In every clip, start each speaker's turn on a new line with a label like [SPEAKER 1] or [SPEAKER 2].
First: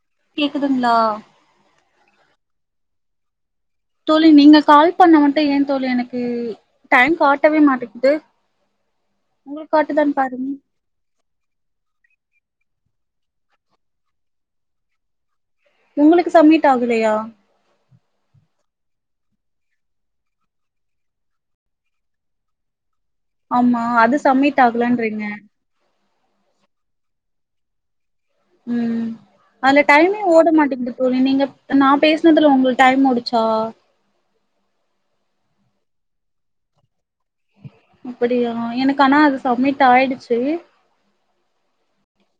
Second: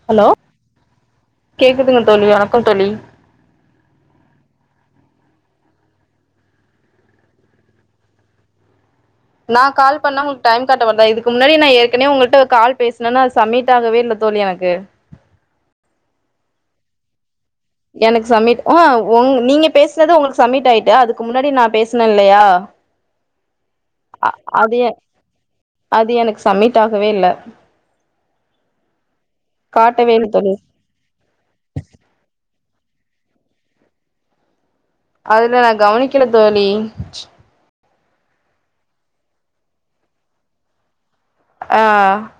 [SPEAKER 1] Hello
[SPEAKER 2] கேக்குதுங்ளா
[SPEAKER 1] கேக்குதுங்க தோழி வணக்கொ தோழி
[SPEAKER 2] தோழி நீங்க கால் பண்ணா மட்டு ஏன் தோழி எனக்கு டைம் காட்டவே மாட்டேக்குது
[SPEAKER 1] நா கால் பண்ணா உங்களுக் டைம் காட்ட மாட்தா இதுக்கு முன்னாடி நா ஏற்கனவே உங்கள்ட்ட ஒரு கால் பேசுனேன்னா அது சம்மிட் ஆகவே இல்ல தோழி எனக்கு
[SPEAKER 2] உங்களுக்கு சம்மிட் ஆகலையா
[SPEAKER 1] எனக்கு சம்மிட் ஆ ஒங் நீங்க பேசுனது உங்களுக்கு சம்மிட் ஆயிட்டு அதுக்கு முன்னாடி நா பேசுனேன்லையா
[SPEAKER 2] ஆமா அது சம்மிட்
[SPEAKER 1] அது எ
[SPEAKER 2] ஆகலன்றீங்க
[SPEAKER 1] அது எனக் சம்மிட் ஆகவே இல்ல
[SPEAKER 2] ம் அதுல
[SPEAKER 1] காட்டவே
[SPEAKER 2] டைமே
[SPEAKER 1] இல்ல
[SPEAKER 2] ஓட
[SPEAKER 1] தோழி
[SPEAKER 2] மாட்டேங்குது தோழி நீங்க நா பேசுனதுல உங்களுக் டைம் ஓடுச்சா
[SPEAKER 1] அதுல நா கவனிக்கல தோழி
[SPEAKER 2] அப்புடியா எனக்கு ஆனா அது சமிட் ஆயிடுச்சு
[SPEAKER 1] ஆ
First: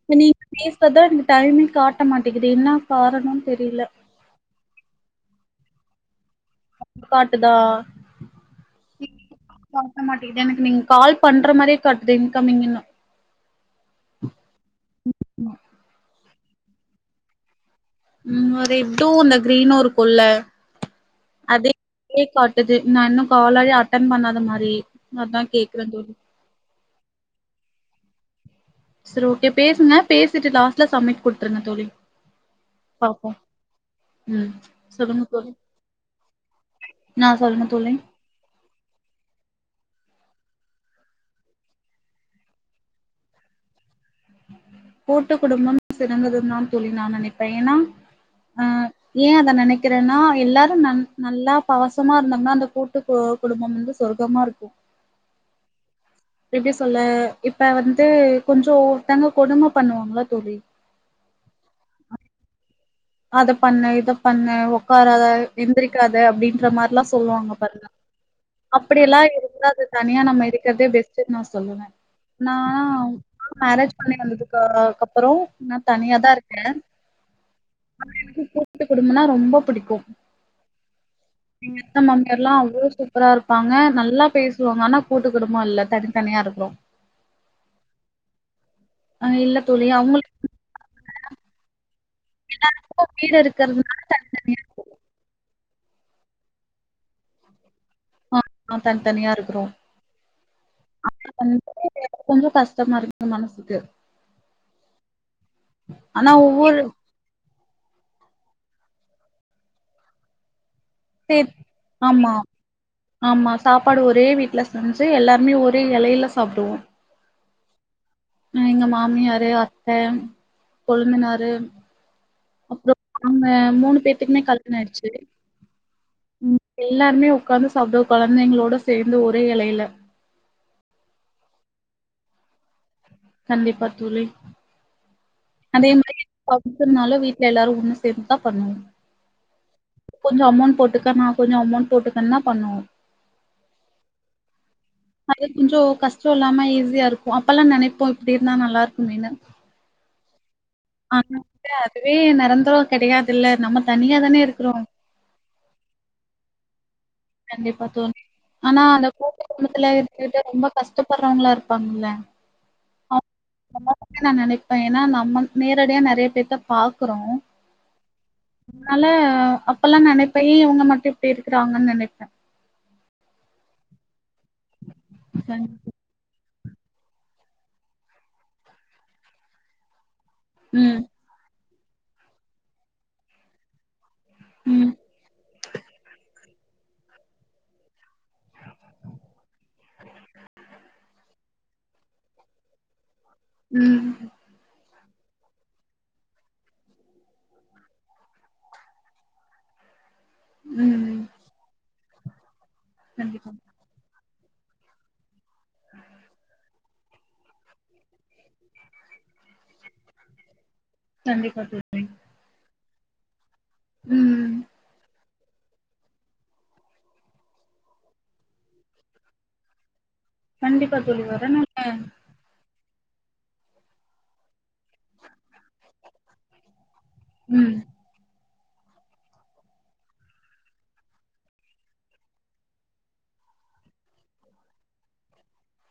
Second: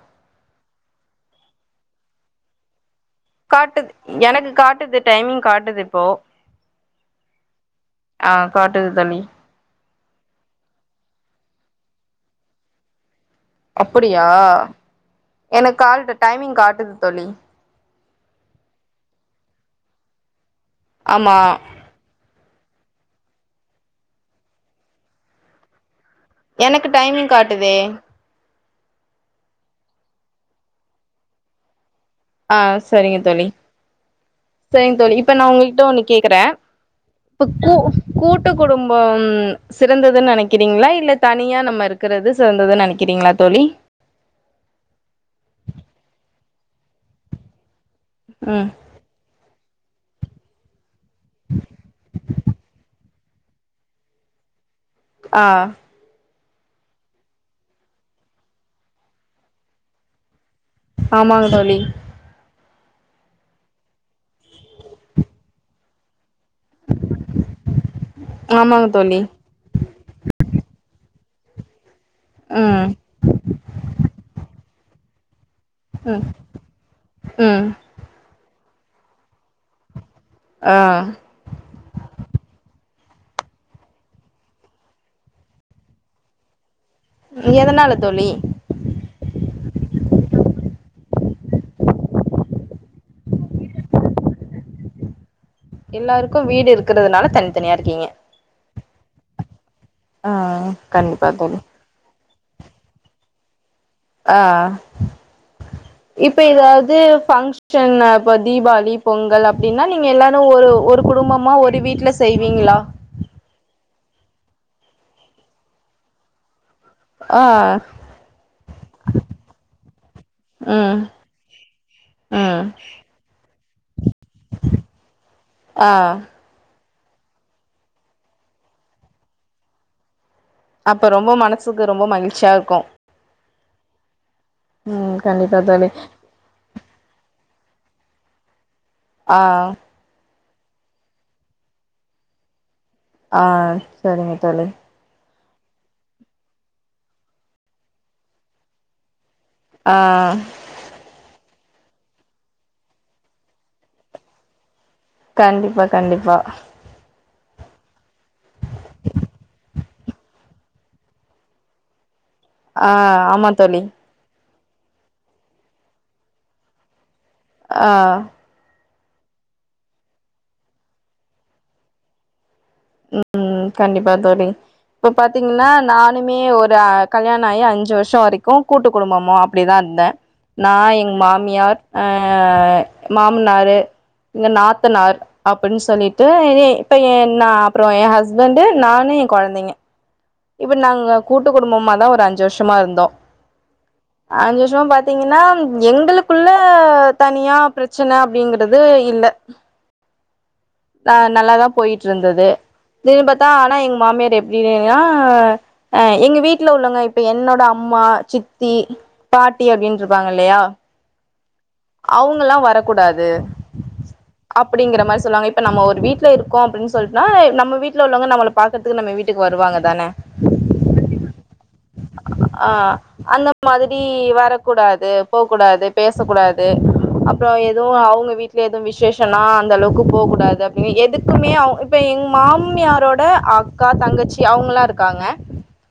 [SPEAKER 2] இப்ப நீங்க பேசுறதா எனக்கு டைமே காட்ட மாட்டேங்குது என்னா காரணோன்
[SPEAKER 1] காட்டுது எனக்கு காட்டுது டைமிங் காட்டுது இப்போ
[SPEAKER 2] [inaudible] காட்டுதா
[SPEAKER 1] ஆ காட்டுது தோழி
[SPEAKER 2] காட்ட மாட்டேங்குது எனக்கு நீங்க கால் பண்ற மாரியே காட்டுது இன்கம்மிங்குன்னு
[SPEAKER 1] அப்படியா எனக்கு கால்ட்ட டைமிங் காட்டுது தோழி
[SPEAKER 2] இங்க ரெட்டூ இந்த கிரீனூ இருக்குல்ல
[SPEAKER 1] ஆமா
[SPEAKER 2] கே காட்டுது நா இன்னு காலயே அட்டன் பண்ணாத மாரி அதா கேக்குறே தோழி
[SPEAKER 1] எனக்கு டைமிங் காட்டுதே
[SPEAKER 2] சரி ஓகே பேசுங்க பேசிட்டு லாஸ்ட்ல சமிட் குடுத்துருங்க தோழி
[SPEAKER 1] ஆ சரிங்க
[SPEAKER 2] பாப்போ
[SPEAKER 1] தோழி
[SPEAKER 2] ம்
[SPEAKER 1] சரிங்க தோழி
[SPEAKER 2] சொல்லுங்க
[SPEAKER 1] இப்ப நா உங்ககிட்ட ஒன்னு கேக்குறே
[SPEAKER 2] ஆ
[SPEAKER 1] இப்ப
[SPEAKER 2] சொல்லுங்க
[SPEAKER 1] கூ
[SPEAKER 2] தோழி
[SPEAKER 1] கூட்டு குடும்பம் சிறந்ததுன் நெனைக்கிறீங்ளா இல்ல தனியா நம்ம இருக்குறது சிறந்ததுன்னு நெனைக்கிறீங்ளா தோழி
[SPEAKER 2] கூட்டு குடும்பம் சிறந்தது தான் தோழி நா நெனைப்ப ஏனா
[SPEAKER 1] ம்
[SPEAKER 2] ஏ அத நெனைக்கிறேன்னா எல்லாரு ந நல்லா பாசமா இருந்தோம்னா அந்த கூட்டு டு குடும்பம் வந்து சொர்க்கமா இருக்கு
[SPEAKER 1] ஆ
[SPEAKER 2] எப்டி சொல்ல இப்ப வந்து கொஞ்சோ ஒருத்தங்க கொடும பண்ணுவாங்கள தோழி
[SPEAKER 1] ஆமாங்க தோழி
[SPEAKER 2] அத பண்ணு இது பண்ணு உக்காராத எந்திரிக்காத அப்டின்ற மார்ல்லா சொல்லுவாங்க பாருங்க
[SPEAKER 1] ஆமாங்க தோழி
[SPEAKER 2] அப்டியெல்லா இருந்தா அது தனியா நம்ம இருக்குறதே பெஸ்டுன் நா சொல்லுவ நா
[SPEAKER 1] ம்
[SPEAKER 2] மேரேஜ் பண்ணி வந்ததுக்க கப்பறோ நா தனியாதா இருக்கே
[SPEAKER 1] அ
[SPEAKER 2] அப்றோ எனக்கு கூட்டு குடும்பனா ரொம்ப புடிக்கு
[SPEAKER 1] அ
[SPEAKER 2] இங்க சின்ன மாமியர்லா அவ்ளோ சூப்பரா இருப்பாங்க நல்லா பேசுவாங்க ஆனா கூட்டு குடும்போ இல்ல தனித்தனியா இருக்கோ
[SPEAKER 1] எதனால தோழி
[SPEAKER 2] அ இல்ல தோழி அவங்களுக்கு எல்லாத்துக்கு வீடு இருக்றதுனால தனித்தனியா
[SPEAKER 1] எல்லாருக்கு வீடு இருக்கிறதுனால தனித்தனியா இருக்கீங்க
[SPEAKER 2] ஆமா தனித்தனியா இருக்றோ
[SPEAKER 1] ஆ கண்டிப்பா தோழி
[SPEAKER 2] எனக்கு கொஞ்சோ கஷ்டமா இருக்கு மனசுக்கு
[SPEAKER 1] ஆ
[SPEAKER 2] ஆனா
[SPEAKER 1] இப்ப
[SPEAKER 2] ஒவ்வொரு
[SPEAKER 1] ஏதாவ்து ஃபங்ஷ ஷன்னா இப்ப தீபாளி பொங்கல் அப்டின்னா நீங்க எல்லாரு ஒரு ஒரு குடும்பமா
[SPEAKER 2] திப்
[SPEAKER 1] ஒரு வீட்ல
[SPEAKER 2] ஆமா
[SPEAKER 1] செய்வீங்களா
[SPEAKER 2] ஆமா சாப்பாடு ஒரே வீட்டுல செஞ்சு எல்லாருமே ஒரே எலையில சாப்டுவோ
[SPEAKER 1] ஆ
[SPEAKER 2] எங்க மாமியாரு அத்த
[SPEAKER 1] ம்
[SPEAKER 2] கொழுந்தனாரு
[SPEAKER 1] ம்
[SPEAKER 2] அப்றோ அவ்ங்க மூணு பேத்துக்குமே கல்யாணோ ஆய்டுச்சு
[SPEAKER 1] ஆ
[SPEAKER 2] ம் எல்லாருமே உக்காந்து சாப்டுவோ குழந்தைங்களோட சேர்ந்து ஒரே எலையில
[SPEAKER 1] அப்போ ரொம்ப மனசுக்கு ரொம்ப மகிழ்ச்சியா இருக்கு
[SPEAKER 2] கண்டிப்பா தோழி
[SPEAKER 1] ம் கண்டிப்பா தோழி
[SPEAKER 2] ஃபங்க்ஷன்னால வீட்ல எல்லாரு ஒன்னு சேந்துதா பண்ணுவோ
[SPEAKER 1] ஆ
[SPEAKER 2] கொஞ்சோ அமௌண்ட் போட்டுக்க நா கொஞ்சோ அமௌண்ட் போட்டுக்கனுதா பண்ணுவோ
[SPEAKER 1] ஆ செரிங்க தோழி
[SPEAKER 2] அது கொஞ்சோ கஷ்டோ இல்லாம ஈஸியா இருக்கு அப்பெல்லா நினைப்போ இப்டி இருந்தா நல்லாருக்குமேனு
[SPEAKER 1] ஆ
[SPEAKER 2] ஆனா அதுவே நெரந்தரோ கிடையாதுல்ல நம்ம தனியா தான இருக்குறோ
[SPEAKER 1] கண்டிப்பா கண்டிப்பா
[SPEAKER 2] கண்டிப்பா தோழி ஆனா அந்த கூட்டு குடும்பத்துல இருந்துக்கிட்டு ரொம்ப கஷ்டப்படுறவங்களா இருப்பாங்கல்ல
[SPEAKER 1] ஆ ஆமா தோழி
[SPEAKER 2] வந்து நா நெனைப்பே ஏன்னா நம்ம நேரடியா நெறைய பேத்த பாக்குறோ
[SPEAKER 1] ஆ
[SPEAKER 2] அதனால அப்பெல்லா நெனைப்பே ஏ இவங்க மட்டு இப்டி இருக்றாங்கன்னு நெனைப்
[SPEAKER 1] ம் கண்டிப்பா தோழி இப்ப பாத்தீங்கன்னா
[SPEAKER 2] கண்டிப்பா.
[SPEAKER 1] நானுமே ஒரு அ கல்யாணோ ஆகி அஞ்சு வருஷோ வரைக்கு கூட்டு குடும்பமோ அப்டிதா இருந்தே நா
[SPEAKER 2] ம்.
[SPEAKER 1] எங் மாமியார் அ மாமனாரு எங்க
[SPEAKER 2] ம்.
[SPEAKER 1] நாத்தனார் அப்டின்னு சொல்லிட்டு ஏ இப்போ என் நா அப்றோ ஏ ஹஸ்பண்டு நானு ஏ குழந்தைங்க இப்டி நாங்க கூட்டு குடும்பமாதா ஒரு அஞ்சு வருஷமா இருந்தோ
[SPEAKER 2] ம்
[SPEAKER 1] அஞ்சு வருஷமா பாத்தீங்கன்னா எங்களுக்குள்ள தனியா பிரச்சன அப்டிங்கறது இல்ல
[SPEAKER 2] ம்
[SPEAKER 1] ஆ நல்லாதா போயிட் இருந்தது திடீர்னு பாத்தா
[SPEAKER 2] கண்டிப்பா.
[SPEAKER 1] ஆனா எங்க மாமியார் எப்டி ஆ அ எங்க வீட் வீட்ல உள்ளங்க இப்ப என்னோட அம்மா சித்தி பாட்டி அப்டின்ருப்பாங்க இல்லயா
[SPEAKER 2] கண்டிப்பா தோழி
[SPEAKER 1] அவுங்கல்லா வரக்கூடாது
[SPEAKER 2] ம்.
[SPEAKER 1] அப்டிங்ற மாரி சொல்லாங்க இ இப்ப நம்ம ஒரு வீட்ல இருக்கோ அப்டின் சொல்ட்டுன்னா நம்ம வீட்ல உள்ளவங்க நம்மள பாக்குறதுக்கு நம்ம வீட்டுக்கு வருவாங்க தான
[SPEAKER 2] கண்டிப்பா தோழி வரனுல்ல
[SPEAKER 1] ஆ அந்த மாதிரி வரக்கூடாது போக்கூடாது பேசக்கூடா து அப்றோ
[SPEAKER 2] ம்.
[SPEAKER 1] எது அவுங்க வீட் அங்க எது விசேஷனா அந்த அளவுக்கு போக்கூடாது அப்டின் எதுக்குமே அவு இப்ப எங்க மாமியாரோட அக் அக்கா தங்கச்சி அவுங்கல்லா இருக்காங்க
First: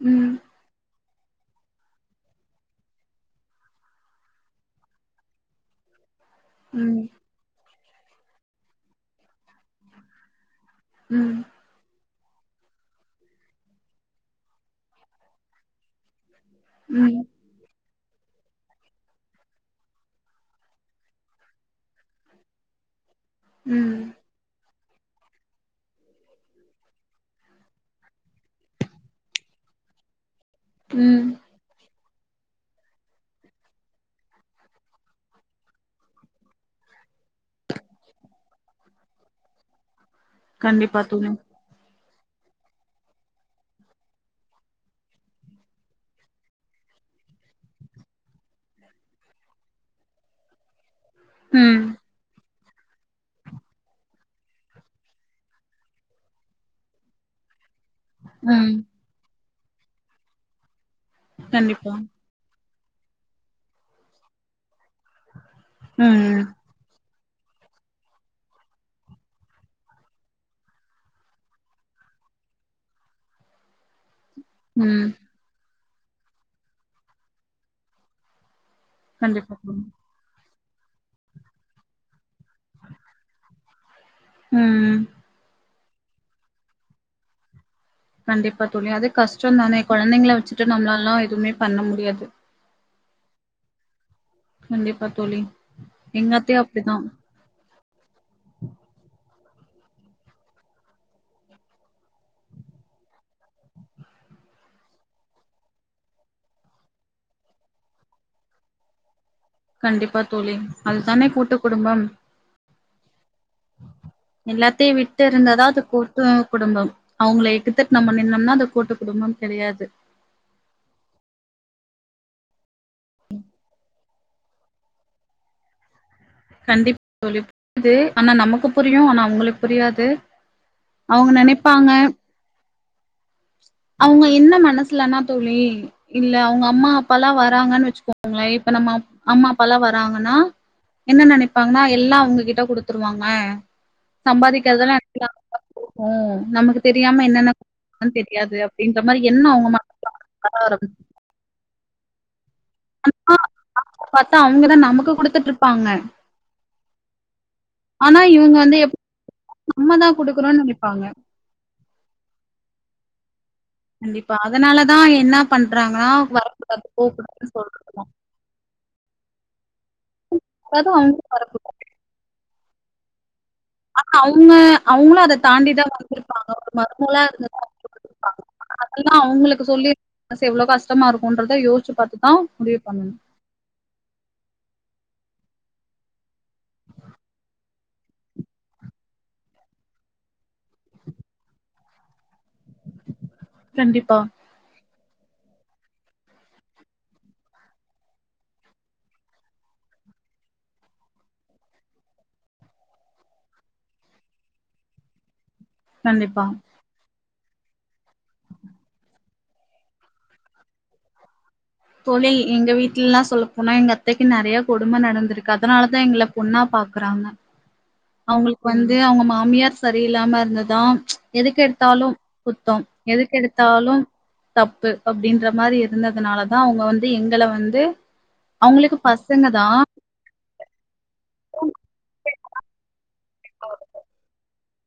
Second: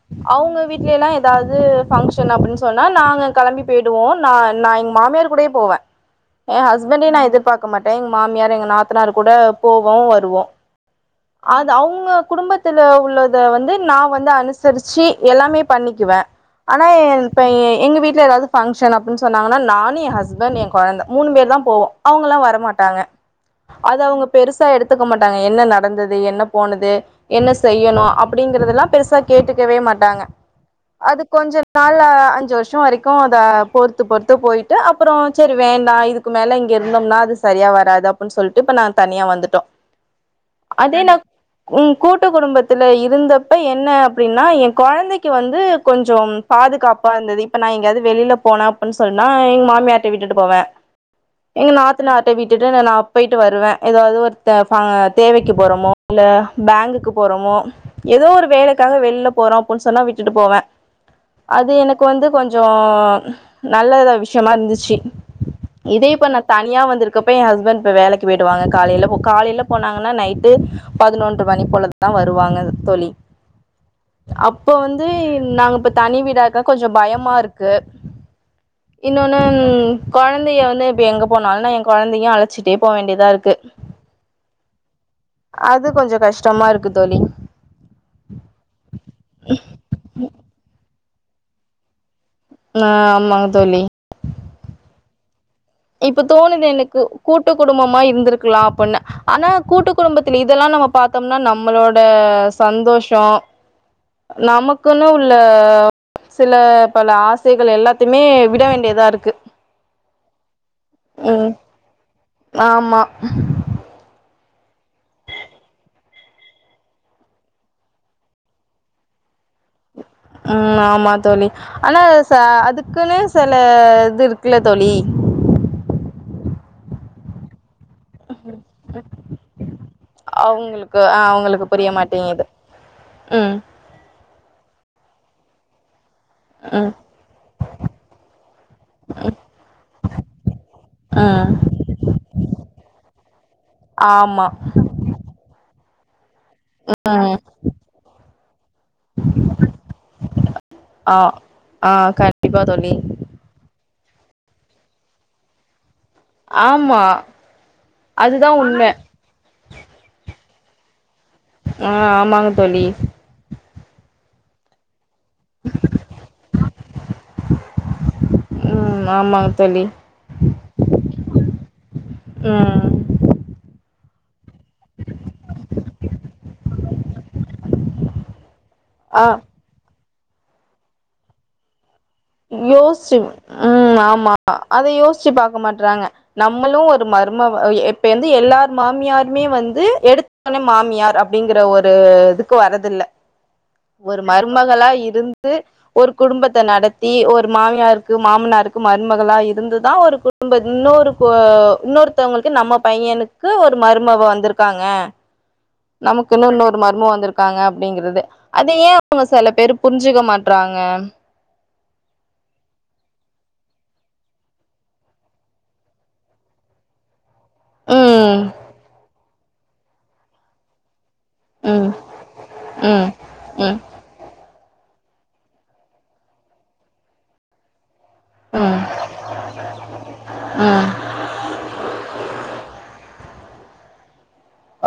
[SPEAKER 2] ம். ம்.
[SPEAKER 1] அவுங்க வீட்ல எல்லா எதாவ்து பங்ஷன் அப்டின் சொன்னா நாங்க கெளம்பி போயிடுவோ நா நா எங் மாமியார் கூடயே போவே ஏ ஹஸ்பண்டே நா
[SPEAKER 2] ம்.
[SPEAKER 1] எதிர்பாக் க மாட்டே எங்க மாமியார் எங்க நாத்தனார் கூட போவோம் வருவோ
[SPEAKER 2] ம்
[SPEAKER 1] அது அவுங்க குடும்பத்தில உள்ளத வந்து நா வந்து அனுசரிச்சி எல்லாமே பண்ணிக்குவே ஆனா
[SPEAKER 2] ம்.
[SPEAKER 1] இப்ப எங்க வீட்ல எதாவ்து பங்ஷன் அப்டின் சொன்னாங்கன்னா நானு ஏ ஹஸ் ஹஸ்பண்ட் ஏ கொழந்த மூணு பேர் தா போவோ அவுங்கல்லா வரமாட்டாங்க அது
[SPEAKER 2] ம்.
[SPEAKER 1] அவுங்க பெருசா எடுத்துக்க மாட்டாங்க என்ன நடந்தது என்ன போனது என்ன செய்யணு அப்டிங்றதெல்லா பெருசா கேட்டுக்கவே மாட்டாங்க அது
[SPEAKER 2] ம்
[SPEAKER 1] கொஞ்சோ நாளு அஞ்சு வருஷோ வரைக்கு அத பொறுத்து பொறுத்து போயிட்டு அப் அப்றோ சரி வேணா இதுக்கு மேலே இங்க இருந்தோம்னா அது சரியா வராது அப்பின் சொல்ட்டு இப்ப நா தனியா வந்துட்டோ
[SPEAKER 2] [inaudible] கண்டிப்பா
[SPEAKER 1] அதே நா
[SPEAKER 2] தோழி
[SPEAKER 1] ம் கூட்டு குடும்பத்துல இருந்தப்ப என்ன அப்டின்னா ஏ கொழந்தைக்கி வந்து கொஞ்சம் பாதுகாப்பா இருந்தது இப்ப நா எங்கயாவது வெளில போனா அப்பின் சொன்னா எங்க மாமியார் ட விட்டுட்டு போவே எங்க
[SPEAKER 2] ம்
[SPEAKER 1] நாத்தனார்ட்ட விட் விட்டுன்னு நா போய்ட்டு வருவே எதாவ்து ஒரு தே ப தேவைக்கு போறோமோ இல்ல பேங்குக்கு போறமோ எதோ ஒரு
[SPEAKER 2] ம்
[SPEAKER 1] வேலைக்காக வெளில்ல போறோ அப்பின் சொன்னா விட்டுட்டு போவே அது
[SPEAKER 2] கண்டிப்பா
[SPEAKER 1] எனக்கு வந்து கொஞ் சோ நல்லத விஷயமா இருந்துச்சி இதே இப்ப நா
[SPEAKER 2] ம்
[SPEAKER 1] தனியா வந்திருக் க இப்ப ஏ ஹஸ்பெண்ட் இப்ப வேலைக்கு போயிடுவாங்க காலையில போ காலைல போனாங்கன்னா நைட்டு பதினொன்று மணி போல தா வருவாங்க தோழி
[SPEAKER 2] [inaudible]
[SPEAKER 1] அப்போ வந்து
[SPEAKER 2] ம்
[SPEAKER 1] நாங்க இப்ப தனி வீடா இருக்கா கொஞ்சோ பயமா இருக்கு இன்னொன்னு
[SPEAKER 2] கண்டிப்பா தோழி
[SPEAKER 1] கொழந்தைய வந்து இப்ப எங்க போனாலு ஏ கொழந்தையு அழச்சிட்டே போ வேண்டியதா இருக்கு
[SPEAKER 2] ம்
[SPEAKER 1] அது கொஞ்சோ கஷ்டமா இருக்கு தோழி
[SPEAKER 2] கண்டிப்பா தோழி அது கஷ்டோந்தானே கொழந்தைங்கள வச்சுட்டு நம்மளாலலா எதுமே பண்ண முடியாது
[SPEAKER 1] ஆ ஆமாங்க தோழி
[SPEAKER 2] கண்டிப்பா தோழி
[SPEAKER 1] இப்ப
[SPEAKER 2] எங்க அத்தையு
[SPEAKER 1] தோணுது
[SPEAKER 2] அப்டிதா
[SPEAKER 1] எனக்கு கூட்டு குடும்பமா இருந்திருக்லா அப்பின்னு ஆனா கூட்டு குடும்பத்துல இதெல்லா நம்ம பாத்தோம்னா நம்மளோட சந்தோஷோ நமக்குன்னு உள்ள சில பல ஆசைகள் எல்லாத்தையுமே விட வேண்டியதா இருக்கு
[SPEAKER 2] கண்டிப்பா தோழி அதுதானே
[SPEAKER 1] ம்
[SPEAKER 2] கூட்டு குடும்பம்
[SPEAKER 1] ஆமா
[SPEAKER 2] எல்லாத்தையு விட்டு இருந்தாதா அது கூட்டு குடும்பம் அவுங்கள எகித்துத்துட்டு நம்ம நின்னோம்னா அது கூட்டு குடும்பம் கெடையாது
[SPEAKER 1] அ ஆமா தோழி ஆனா ச அதுக்குன்னு சில இது இருக்குல்ல தோழி
[SPEAKER 2] கண்டிப்பா தோழி புரிது ஆனா நமக்கு புரியு ஆனா அவுங்களுக்கு புரியாது
[SPEAKER 1] அவுங்களுக்கு ஆ
[SPEAKER 2] அவங்க
[SPEAKER 1] அவுங்களுக்கு புரிய
[SPEAKER 2] நெனைப்பாங்க
[SPEAKER 1] மாட்டேங்குது ம்
[SPEAKER 2] அவுங்க என்ன மனசுலனா தோழி இல்ல அவுங்க அம்மா
[SPEAKER 1] ம்
[SPEAKER 2] அப்பலா வராங்கன்னு வச்சுக்கோங்களே இப்ப நம்ம அம்மா அப்பாலா வராங்கனா என்ன
[SPEAKER 1] ம்
[SPEAKER 2] நெனைப்பாங்கன்னா எல்லா அவுங்ககிட்ட குடுத்துருவாங்க
[SPEAKER 1] ஆமா
[SPEAKER 2] சம்பாதிக்கிறதுதெல்லா ம் நமக்கு தெரியாம
[SPEAKER 1] ம்
[SPEAKER 2] என்னென்ன [inaudible] தெரியாது அப்டின்ற மாரி எண்ணோ அவங்க மனசுல வர
[SPEAKER 1] ஆ ஆ கண்டிப்பா தோழி
[SPEAKER 2] அ [inaudible] பாத்தா அவுங்கதா நமக்கு குடுத்துட்டு இருப்பாங்க
[SPEAKER 1] ஆமா
[SPEAKER 2] ஆனா
[SPEAKER 1] அதுதா
[SPEAKER 2] இவுங்க வந்து
[SPEAKER 1] உண்ம
[SPEAKER 2] எப் நம்மதா குடுக்கறோன் நெனைப்பாங்க
[SPEAKER 1] ஆ ஆமாங்க தோழி
[SPEAKER 2] கண்டிப்பா அதனாலதா என்னா பண்றாங்கன்னா வரக்கூடாது போக்கூடாதுன்னு சொல்றாங்களா
[SPEAKER 1] ம் ஆமாங்க தோழி
[SPEAKER 2] கதுவு வந்து தொறக்கு
[SPEAKER 1] அ அ
[SPEAKER 2] ஆமா அவுங்க அவுங்களு அத தாண்டிதா வந்திருப்பாங்க ஒரு மருமகளா இருந்துதா அதெல்லா
[SPEAKER 1] ஆ
[SPEAKER 2] அவுங்களுக்கு சொல்லி மனசு எவ்ளோ கஷ்டமா இருக்கும்ன்றத யோசிச்சு பாத்து
[SPEAKER 1] யோசிச்சு ம் ஆமா ஆமா அத யோசிச்சு பாக்க மாட்றாங்க நம்மளு ஒரு மர்மவ இப்ப வந்து எல்லார் மாமியாருமே வந்து எடுத் தோனே மாமியார் அப்டிங்கற ஒரு இதுக்கு வரதில்ல
[SPEAKER 2] கண்டிப்பா
[SPEAKER 1] ஒரு மருமகளா இருந்து ஒரு குடும்பத்த நடத் தி ஒரு மாமியாருக்கு மாமனாருக்கு மருமகளா இருந்துதா ஒரு குடும்ப இன்னொரு அ இன்னொரு த்தவுங்களுக்கு நம்ம பையனுக்கு ஒரு மருமவ வந்துருக்காங்க
[SPEAKER 2] கண்டிப்பா
[SPEAKER 1] நமக்குன்னு இன்னொர் மர்மவ வந்துருக்காங்க அப்டிங்கிறது அத ஏ அவுங்க சில பேரு புரிஞ்சுக்க மாட்றாங்க
[SPEAKER 2] தோழி எங்க வீட்லல்லா சொல்ல போனா எங்க அத்தைக்கு நறைய கொடும நடந்திருக்கு அதனாலதா எங்கள பொண்ணா பாக்கறாங்க
[SPEAKER 1] ம்
[SPEAKER 2] அவுங்களுக்கு வந்து அவுங்க ம மாமியார் செரியில்லாம இருந்ததா
[SPEAKER 1] ம்
[SPEAKER 2] எதுக்கெடுத்தாலு குத்தம்
[SPEAKER 1] ம் ம்
[SPEAKER 2] எதுக்கெடுத்தாலு தப்பு அப்டின்ற மாரி இருந்ததுனாலதா அவுங்க வந்து எங்கள வந்து
[SPEAKER 1] ம்
[SPEAKER 2] அவுங்களுக்கு பசங்க தா
[SPEAKER 1] ம்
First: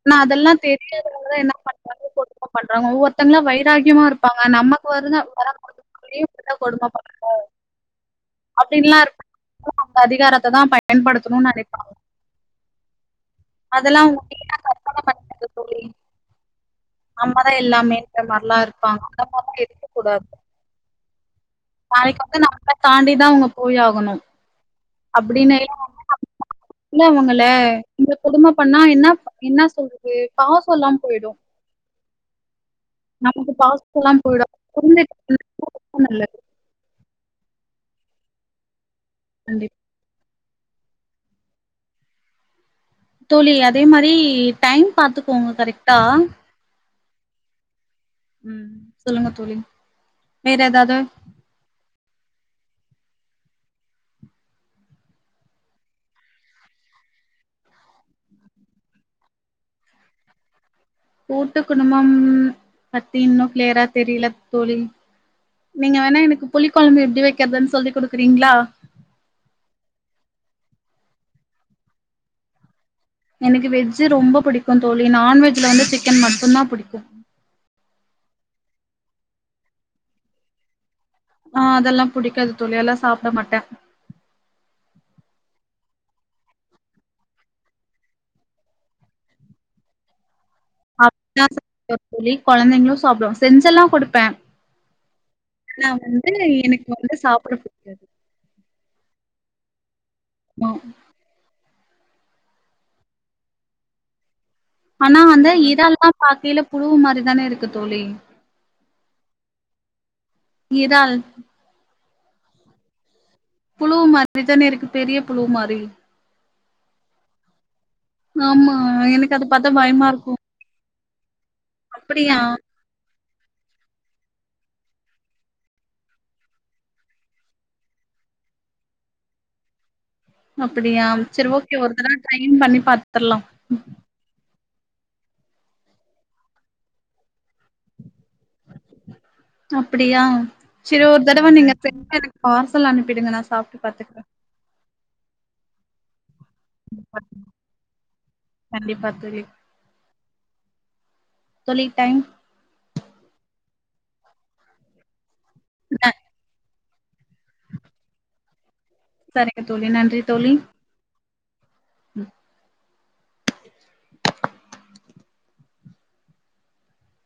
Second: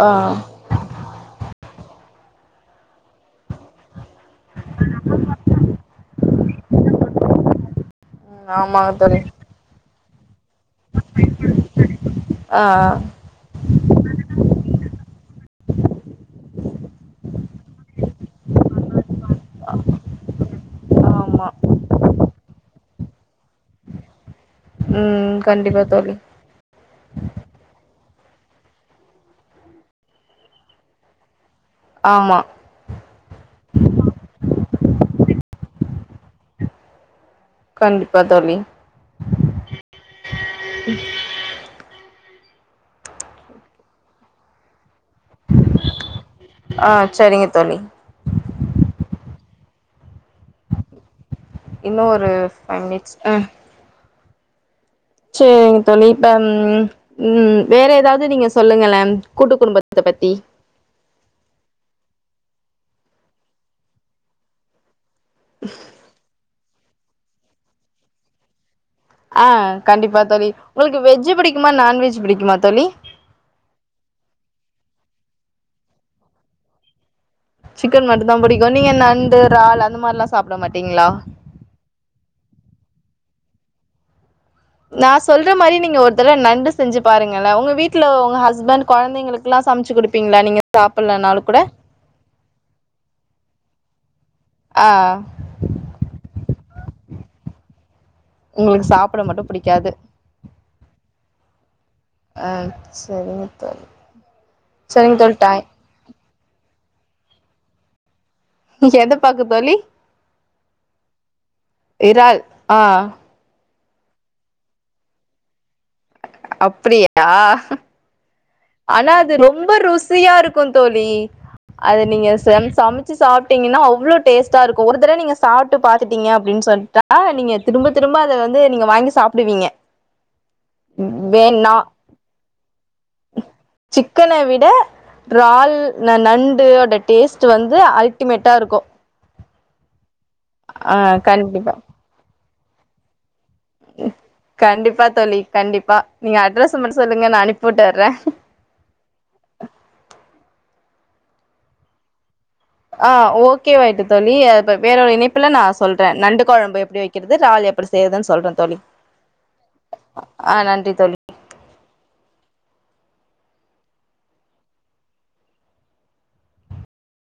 [SPEAKER 1] ஆ
[SPEAKER 2] ஆனா அதெல்லா தெரியாதனாலதா என்ன பண்றாங் க கொடும பண்றாங்க ஒவ்வொருத்தங்களா வைராக்கியமா இருப்பாங்க நமக்கு வரு [inaudible] இவுங்ளுயு இப்டிதா கொடும பண்ணனு
[SPEAKER 1] ஆமாங்க
[SPEAKER 2] அப்டின்ல்லா
[SPEAKER 1] தோழி
[SPEAKER 2] இருக்க அந்த அதிகாரத்த தா பயன்படுதணுன் நெனைபாங்க
[SPEAKER 1] ஆ ஆ
[SPEAKER 2] அதெல்லா [unintelligible] பண்றது தோழி நம்மதா எல்லாமேன்ற மாரிலா இருப்பாங்க அந்த மாரிலா இருக்க கூடாது
[SPEAKER 1] ஆமா
[SPEAKER 2] இன்னைக்கு வந்து நம்பள தாண்டிதா அவுங்க போய் ஆகணு
[SPEAKER 1] ம்
[SPEAKER 2] அப்டினு
[SPEAKER 1] கண்டிப்பா தோழி
[SPEAKER 2] இல்ல அவுங்கள இந்த கொடும பண்ணா என்னப் என்ன சொல்றது பாசல்லாம போயிடு
[SPEAKER 1] ஆமா
[SPEAKER 2] நமக்கு பாசோ எல்லா போயிடு கொழந்தைக் கண்டிப்பா ரொம்ப நல்லது
[SPEAKER 1] கண்டிப்பா தோழி
[SPEAKER 2] கண்டிப் தோழி அதே மாதிரி டைம் பாத்துக்கோங்க கரெக்டா
[SPEAKER 1] ஆ சரிங்க தோழி
[SPEAKER 2] ம் சொல்லுங்க தோழி வேற எதாது
[SPEAKER 1] இன்னு ஒரு ஃபைவ் மினிட்ஸ் ஆ சேரிங்க தோழி இப்பம் ம் வேற எதாது நீங்க சொல்லுங்களே கூட்டு குடும்பத்தை பத்தி
[SPEAKER 2] கூட்டு குடும்பம் பத்தி இன்னு கிளியரா தெரில தோழி நீங்க வேணா எனக்கு புளி கொழம்பு எப்டி வைக்கதுன்னு சொல்லி குடுக்குறீங்களா
[SPEAKER 1] ஆ கண்டிப்பா தோழி உங்களுக்கு வெஜ்ஜு பிடிக்குமா நான் வெஜ்ஜு பிடிக்குமா தோழி
[SPEAKER 2] எனக்கு வெஜ்ஜு ரொம்ப பிடிக்கு தோழி நான் வெஜ்ல வந்து சிக்கன் மட்டுந்தா பிடிக்கு
[SPEAKER 1] சிக்கன் மட்டுந்தா பிடிக்கு நீங்க நண்டு இறால் அந்த மாதிரி எல்லா சாப்பிட மாட்டீங்களா
[SPEAKER 2] ஆ அதெல்லா புடிக்காது தோழி அது எல்லா சாப்பிடமாட்டே
[SPEAKER 1] நா சொல்ற மாதிரி நீங்க ஒரு தடவ நண்டு செஞ்சு பாருங்கள்லே உங்க வீட்டுல உங்க ஹஸ்பண்ட் கொழந்தைங்களுக் எல்லா சமைச்சு கொடுப்பீங்களா நீங்க சாப்பட்லனாலு
[SPEAKER 2] அப்டிலா
[SPEAKER 1] கூட
[SPEAKER 2] சொல்லல தோழி குழந்தைங்களு சாப்பிடுவாங்க செஞ்செல்லா கொடுப்பே
[SPEAKER 1] ஆ
[SPEAKER 2] நா வந்து எனக்கு வந்து சாப்பிட புடிக்காது
[SPEAKER 1] உங்களுக்கு சாப்பிட மட்டும் புடிக்காது
[SPEAKER 2] மா
[SPEAKER 1] அ செரிங்க தோழி சரிங்க
[SPEAKER 2] அனா
[SPEAKER 1] தோழி
[SPEAKER 2] வந்து
[SPEAKER 1] டை
[SPEAKER 2] இறால்லா பாக்கையில புழுவு மாரிதான இருக்கு தோழி
[SPEAKER 1] எத பாக்க தோழி
[SPEAKER 2] இறால்
[SPEAKER 1] இறால் ஆ
[SPEAKER 2] புழுவு மாதிரி தானே இருக்கு பெரிய புழுவ் மாதிரி
[SPEAKER 1] அப்டியா
[SPEAKER 2] ஆமா
[SPEAKER 1] ஆனா அது
[SPEAKER 2] எனக்கு பாத்தா
[SPEAKER 1] ரொம்ப
[SPEAKER 2] பயமா
[SPEAKER 1] ருசியா இருக்கு தோழி அது நீங்க
[SPEAKER 2] அப்படியா
[SPEAKER 1] சம சம ச்சி சாப்ட்டீங்கன்னா அவ்ளோ டேஸ்டா இருக்கு ஒரு தடவ நீங்க சாப்பிட்டு பாத்துட்டீங்க அப்டினு சொல்லிட்டா ஆ நீங்க திரும்ப திரும்ப அத வந்து நீங்க வாங்கி சாப்பிடுவீங்க
[SPEAKER 2] அப்டியா செரி ஓகே ஒரு தடவ ட்ரைன் பண்ணி பாத்துரலா
[SPEAKER 1] சிக்கன விட டிறால் ந நண்டு ஓட டேஸ்ட் வந்து அல்டிமேட்டா இருக்கு
[SPEAKER 2] அப்டியா
[SPEAKER 1] ஆ
[SPEAKER 2] செரி ஒரு தடவை
[SPEAKER 1] கண்டிப்பா
[SPEAKER 2] நீங்க பெ எனக்கு பார்சல் அனுப்பிடுங்க நா சாப்பிட்டு பாத்துக்குறே
[SPEAKER 1] கண்டிப்பா தோழி கண்டிப்பா நீங்க அட்ரஸ்ஸ மட்டும் சொல்லுங்க நா அனுப்பி விட்டுறே
[SPEAKER 2] கண்டிப்பா தோழி தோழி டைம்
[SPEAKER 1] ஆ ஓகே வாயிட்டு தோழி அது ப வேற ஒரு இணைப்புல நா சொல்றே நண்டு கொழம்பு எப்டி வை இறால் எப்டி செய்யுறதுன்னு சொல்றேன் தோழி
[SPEAKER 2] செரிங்க தோழி நன்றி தோழி
[SPEAKER 1] ஆ நன்றி தோழி
[SPEAKER 2] ம்